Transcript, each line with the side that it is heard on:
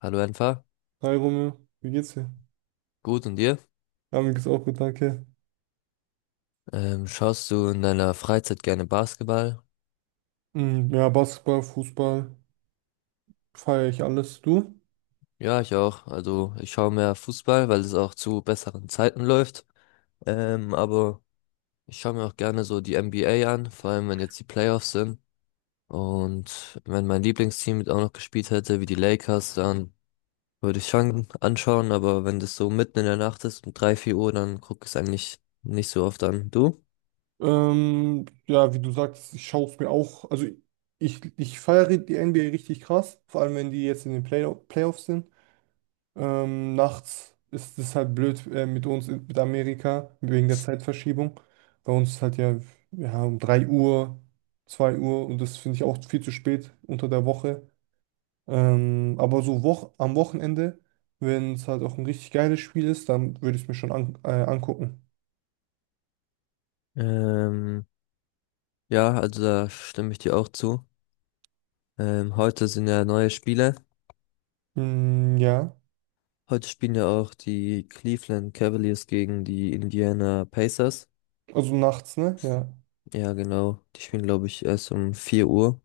left: Hallo Enfer,
right: Hi Romeo, wie geht's dir?
left: gut und dir?
right: Ja, mir geht's auch gut, danke.
left: Schaust du in deiner Freizeit gerne Basketball?
right: Mm, ja, Basketball, Fußball, feiere ich alles. Du?
left: Ja, ich auch. Also ich schaue mehr Fußball, weil es auch zu besseren Zeiten läuft. Aber ich schaue mir auch gerne so die NBA an, vor allem wenn jetzt die Playoffs sind. Und wenn mein Lieblingsteam mit auch noch gespielt hätte, wie die Lakers, dann würde ich schon anschauen. Aber wenn das so mitten in der Nacht ist, um 3 4 Uhr, dann gucke ich es eigentlich nicht so oft an. Du?
right: Ja, wie du sagst, ich schaue es mir auch. Also ich feiere die NBA richtig krass, vor allem wenn die jetzt in den Playoffs sind. Nachts ist es halt blöd, mit uns, mit Amerika, wegen der Zeitverschiebung. Bei uns ist halt ja, ja um 3 Uhr, 2 Uhr, und das finde ich auch viel zu spät unter der Woche. Aber so wo am Wochenende, wenn es halt auch ein richtig geiles Spiel ist, dann würde ich es mir schon an angucken.
left: Ähm, ja, also da stimme ich dir auch zu. Heute sind ja neue Spiele.
right: Mm, ja,
left: Heute spielen ja auch die Cleveland Cavaliers gegen die Indiana Pacers.
right: also nachts, ne? Ja.
left: Ja, genau. Die spielen, glaube ich, erst um 4 Uhr.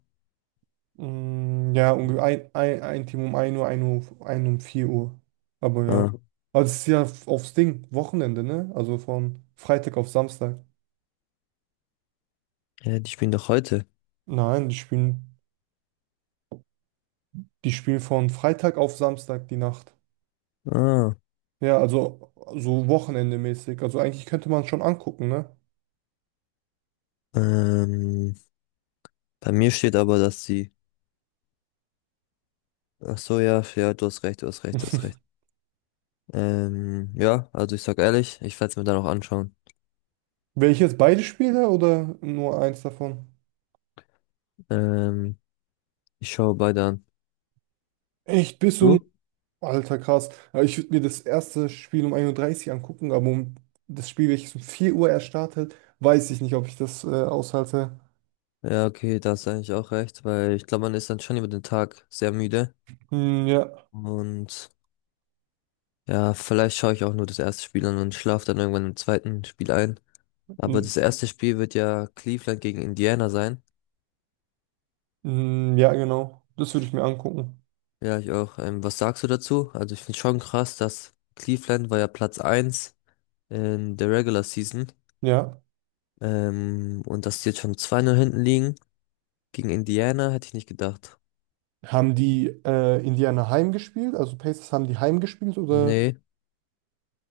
right: Mm, ja, ungefähr ein Team um ein Uhr, ein Uhr, ein um 4 Uhr. Aber ja.
left: Ah,
right: Also es ist ja aufs Ding, Wochenende, ne? Also von Freitag auf Samstag.
left: ja, die spielen doch heute.
right: Nein, die spielen von Freitag auf Samstag die Nacht.
left: Ah,
right: Ja, also so wochenendemäßig. Also eigentlich könnte man schon angucken, ne?
left: ähm, bei mir steht aber, dass sie. Ach so, ja, ja, du hast recht, du hast recht, du hast recht. Ja, also ich sag ehrlich, ich werde es mir dann auch anschauen.
right: Wäre ich jetzt beide Spiele oder nur eins davon?
left: Ähm, Ich schaue beide an.
right: Echt, bis um.
left: Du?
right: Alter, krass. Ja, ich würde mir das erste Spiel um 1:30 Uhr angucken, aber um das Spiel, welches um 4 Uhr erst startet, weiß ich nicht, ob ich das aushalte.
left: Ja, okay, da hast du eigentlich auch recht, weil ich glaube, man ist dann schon über den Tag sehr müde
right: Hm, ja.
left: und ja, vielleicht schaue ich auch nur das erste Spiel an und schlafe dann irgendwann im zweiten Spiel ein. Aber
right: Hm,
left: das erste Spiel wird ja Cleveland gegen Indiana sein.
right: hm, ja, genau. Das würde ich mir angucken.
left: Ja, ich auch. Was sagst du dazu? Also ich finde schon krass, dass Cleveland war ja Platz eins in der Regular Season.
right: Ja.
left: Und dass die jetzt schon zwei Null hinten liegen. Gegen Indiana hätte ich nicht gedacht.
right: Haben die, Indiana heimgespielt? Also Pacers haben die heimgespielt, oder?
left: Nee,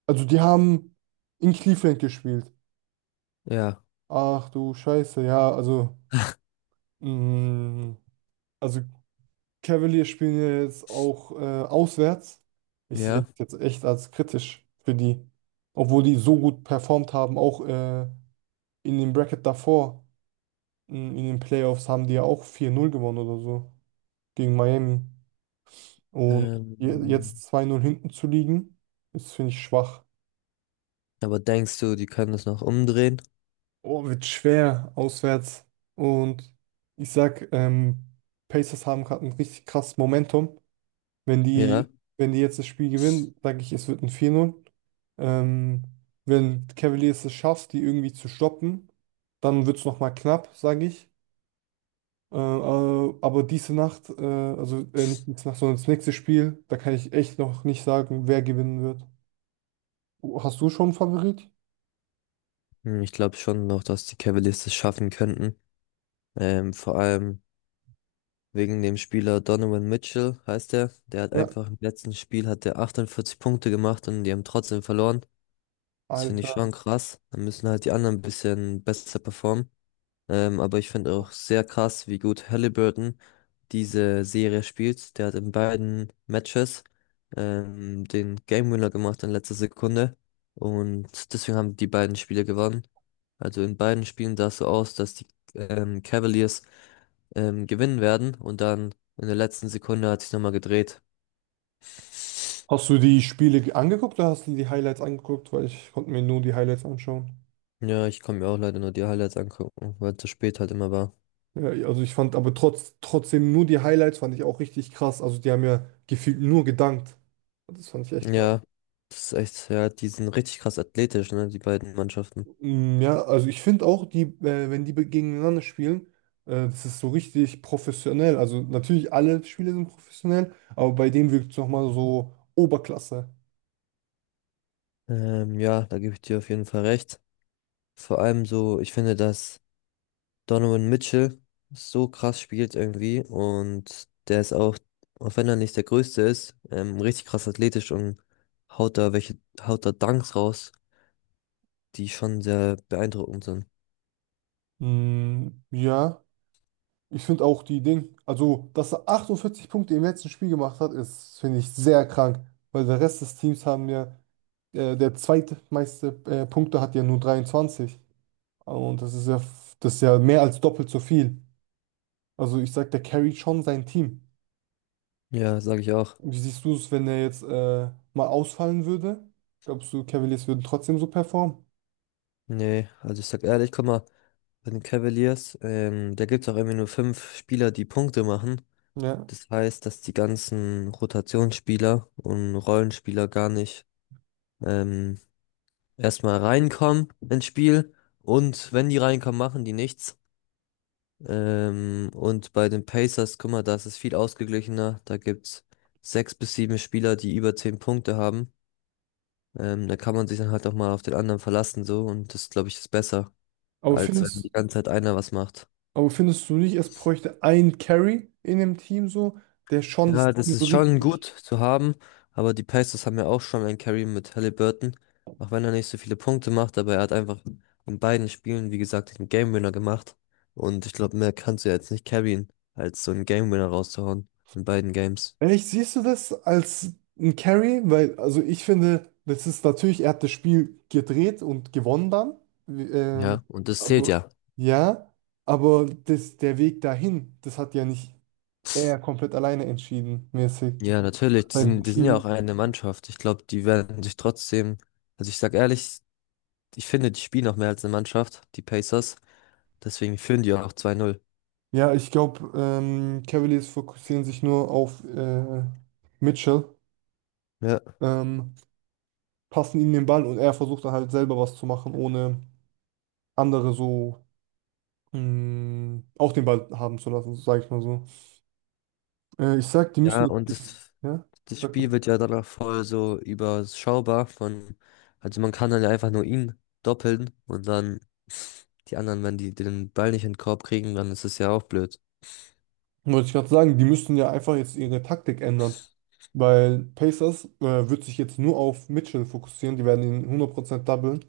right: Also die haben in Cleveland gespielt.
left: ja,
right: Ach du Scheiße, ja, also. Hm, also. Cavaliers spielen ja jetzt auch auswärts. Ich sehe
left: ja.
right: das jetzt echt als kritisch für die. Obwohl die so gut performt haben, auch, in dem Bracket davor, in den Playoffs, haben die ja auch 4-0 gewonnen oder so gegen Miami. Und
left: Ähm,
right: jetzt 2-0 hinten zu liegen, ist, finde ich, schwach.
left: aber denkst du, die können das noch umdrehen?
right: Oh, wird schwer auswärts. Und ich sag, Pacers haben gerade ein richtig krasses Momentum. Wenn die,
left: Ja.
right: wenn die jetzt das Spiel gewinnen, sage ich, es wird ein 4-0. Ähm, Wenn Cavaliers es schafft, die irgendwie zu stoppen, dann wird es nochmal knapp, sage ich. Aber diese Nacht, also, nicht diese Nacht, sondern das nächste Spiel, da kann ich echt noch nicht sagen, wer gewinnen wird. Hast du schon einen Favorit?
left: Hm, ich glaube schon noch, dass die Cavaliers das schaffen könnten. Vor allem. Wegen dem Spieler Donovan Mitchell heißt er. Der hat
right: Ja.
left: einfach im letzten Spiel hat der 48 Punkte gemacht und die haben trotzdem verloren. Das finde ich
right: Alter.
left: schon krass. Dann müssen halt die anderen ein bisschen besser performen. Aber ich finde auch sehr krass, wie gut Halliburton diese Serie spielt. Der hat in beiden Matches den Game Winner gemacht in letzter Sekunde. Und deswegen haben die beiden Spiele gewonnen. Also in beiden Spielen sah es so aus, dass die Cavaliers gewinnen werden. Und dann in der letzten Sekunde hat sich nochmal gedreht.
right: Hast du die Spiele angeguckt oder hast du die Highlights angeguckt? Weil ich konnte mir nur die Highlights anschauen.
left: Ja, ich konnte mir auch leider nur die Highlights angucken, weil es zu spät halt immer war.
right: Ja, ja, also ich fand aber, trotzdem, nur die Highlights fand ich auch richtig krass. Also die haben ja gefühlt nur gedankt. Das fand ich echt krass.
left: Ja, das ist echt, ja, die sind richtig krass athletisch, ne, die beiden Mannschaften.
right: Mm, ja, also ich finde auch, wenn die gegeneinander spielen, das ist so richtig professionell. Also natürlich alle Spiele sind professionell, aber bei denen wirkt es nochmal so Oberklasse.
left: Ja, da gebe ich dir auf jeden Fall recht. Vor allem so, ich finde, dass Donovan Mitchell so krass spielt irgendwie und der ist auch, auch wenn er nicht der Größte ist, richtig krass athletisch und haut da welche, haut da Dunks raus, die schon sehr beeindruckend sind.
right: Mm, ja, ich finde auch die Ding, also dass er 48 Punkte im letzten Spiel gemacht hat, ist, finde ich, sehr krank, weil der Rest des Teams haben ja, der zweitmeiste, Punkte hat ja nur 23. Und das ist ja mehr als doppelt so viel. Also ich sag, der carryt schon sein Team.
left: Ja, sage ich auch.
right: Wie siehst du es, wenn er jetzt, mal ausfallen würde? Glaubst du, Cavaliers würden trotzdem so performen?
left: Nee, also ich sag ehrlich, guck mal, bei den Cavaliers, da gibt's auch irgendwie nur fünf Spieler, die Punkte machen.
right: Ja.
left: Das heißt, dass die ganzen Rotationsspieler und Rollenspieler gar nicht ähm, erstmal reinkommen ins Spiel. Und wenn die reinkommen, machen die nichts. Und bei den Pacers, guck mal, da ist es viel ausgeglichener. Da gibt's sechs bis sieben Spieler, die über zehn Punkte haben. Da kann man sich dann halt auch mal auf den anderen verlassen so. Und das, glaube ich, ist besser,
right: Aber
left: als wenn
right: findest,
left: die ganze Zeit einer was macht.
right: aber findest du nicht, es bräuchte einen Carry in dem Team so, der schon das
left: Ja, das
right: Team so
left: ist schon gut
right: richtig
left: zu haben, aber die Pacers haben ja auch schon einen Carry mit Halliburton, auch wenn er nicht so viele Punkte macht, aber er hat einfach in beiden Spielen, wie gesagt, den Game Winner gemacht und ich glaube, mehr kannst du ja jetzt nicht carryen, als so einen Game Winner rauszuhauen in beiden Games.
right: Echt, siehst du das als ein Carry? Weil, also ich finde, das ist natürlich, er hat das Spiel gedreht und gewonnen dann. Wie- Ähm,
left: Ja, und das zählt
right: aber,
left: ja.
right: ja, aber das, der Weg dahin, das hat ja nicht er komplett alleine entschieden, mäßig.
left: Ja, natürlich, die
right: Sein
left: sind, die sind ja
right: Team.
left: auch eine Mannschaft. Ich glaube, die werden sich trotzdem, also ich sag ehrlich, ich finde, die spielen auch mehr als eine Mannschaft, die Pacers, deswegen führen die auch 2-0.
right: Ja, ich glaube, Cavaliers fokussieren sich nur auf, Mitchell,
left: Ja.
right: ähm, passen ihm den Ball und er versucht dann halt selber was zu machen, ohne andere so auch den Ball haben zu lassen, sage ich mal so. Ich sag, die
left: Ja,
right: müssen jetzt,
left: und das,
right: ja,
left: das
right: sag
left: Spiel
right: mal.
left: wird ja danach voll so überschaubar von, also man kann dann ja einfach nur ihn doppeln und dann die anderen, wenn die den Ball nicht in den Korb kriegen, dann ist es ja auch blöd.
right: Wollte ich gerade sagen, die müssen ja einfach jetzt ihre Taktik ändern. Weil Pacers, wird sich jetzt nur auf Mitchell fokussieren. Die werden ihn 100% doublen.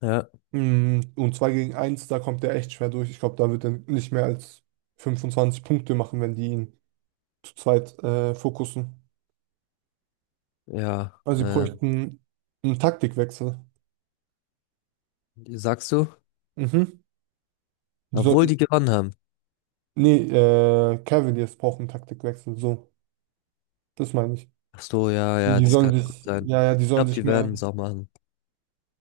left: Ja,
right: Mm, und 2 gegen eins, da kommt er echt schwer durch. Ich glaube, da wird er nicht mehr als 25 Punkte machen, wenn die ihn zu zweit fokussen.
left: ja,
right: Also sie bräuchten einen Taktikwechsel.
left: sagst du?
right: Mhm. Die
left: Obwohl
right: sollten,
left: die gewonnen haben.
right: nee, Cavaliers brauchen einen Taktikwechsel. So, das meine ich.
left: Ach so, ja,
right: Die,
left: ja,
right: die
left: das
right: sollen
left: kann gut
right: sich,
left: sein.
right: ja, ja, die
left: Ich
right: sollen
left: glaube,
right: sich
left: die
right: mehr.
left: werden es auch machen.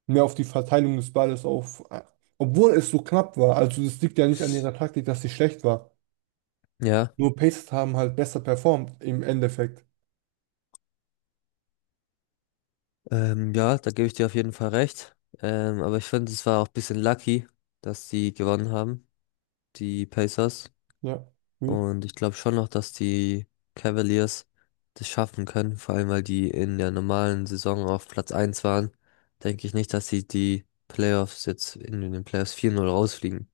right: Mehr auf die Verteilung des Balles auf, obwohl es so knapp war. Also das liegt ja nicht an ihrer Taktik, dass sie schlecht war.
left: Ja,
right: Nur Pacers haben halt besser performt im Endeffekt.
left: ja, da gebe ich dir auf jeden Fall recht. Aber ich finde, es war auch ein bisschen lucky, dass die gewonnen haben, die Pacers.
right: Ja. Hm.
left: Und ich glaube schon noch, dass die Cavaliers das schaffen können, vor allem weil die in der normalen Saison auf Platz eins waren, denke ich nicht, dass sie die Playoffs jetzt in den Playoffs 4-0 rausfliegen.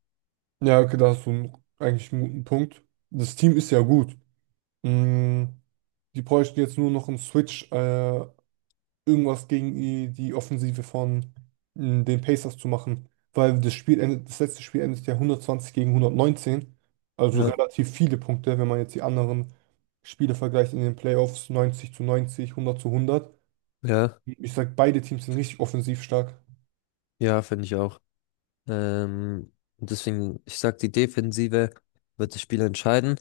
right: Ja, okay, da hast du einen, eigentlich einen guten Punkt. Das Team ist ja gut. Mm, die bräuchten jetzt nur noch einen Switch, irgendwas gegen die, die Offensive von den Pacers zu machen. Weil das Spiel endet, das letzte Spiel endet ja 120 gegen 119. Also
left: Ja,
right: relativ viele Punkte, wenn man jetzt die anderen Spiele vergleicht in den Playoffs, 90 zu 90, 100 zu 100.
left: ja,
right: Ich sag, beide Teams sind richtig offensiv stark.
left: ja, finde ich auch. Und deswegen, ich sag, die Defensive wird das Spiel entscheiden,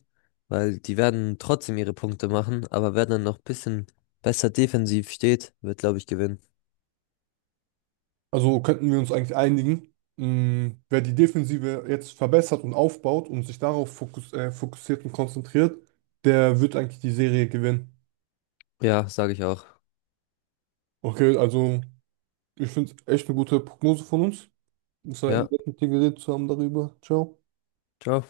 left: weil die werden trotzdem ihre Punkte machen, aber wer dann noch ein bisschen besser defensiv steht, wird, glaube ich, gewinnen.
right: Also könnten wir uns eigentlich einigen, wer die Defensive jetzt verbessert und aufbaut und sich darauf fokussiert und konzentriert, der wird eigentlich die Serie gewinnen.
left: Ja, sage ich auch.
right: Okay, also ich finde es echt eine gute Prognose von uns. Es war
left: Ja,
right: nett, mit dir geredet zu haben darüber. Ciao.
left: ciao.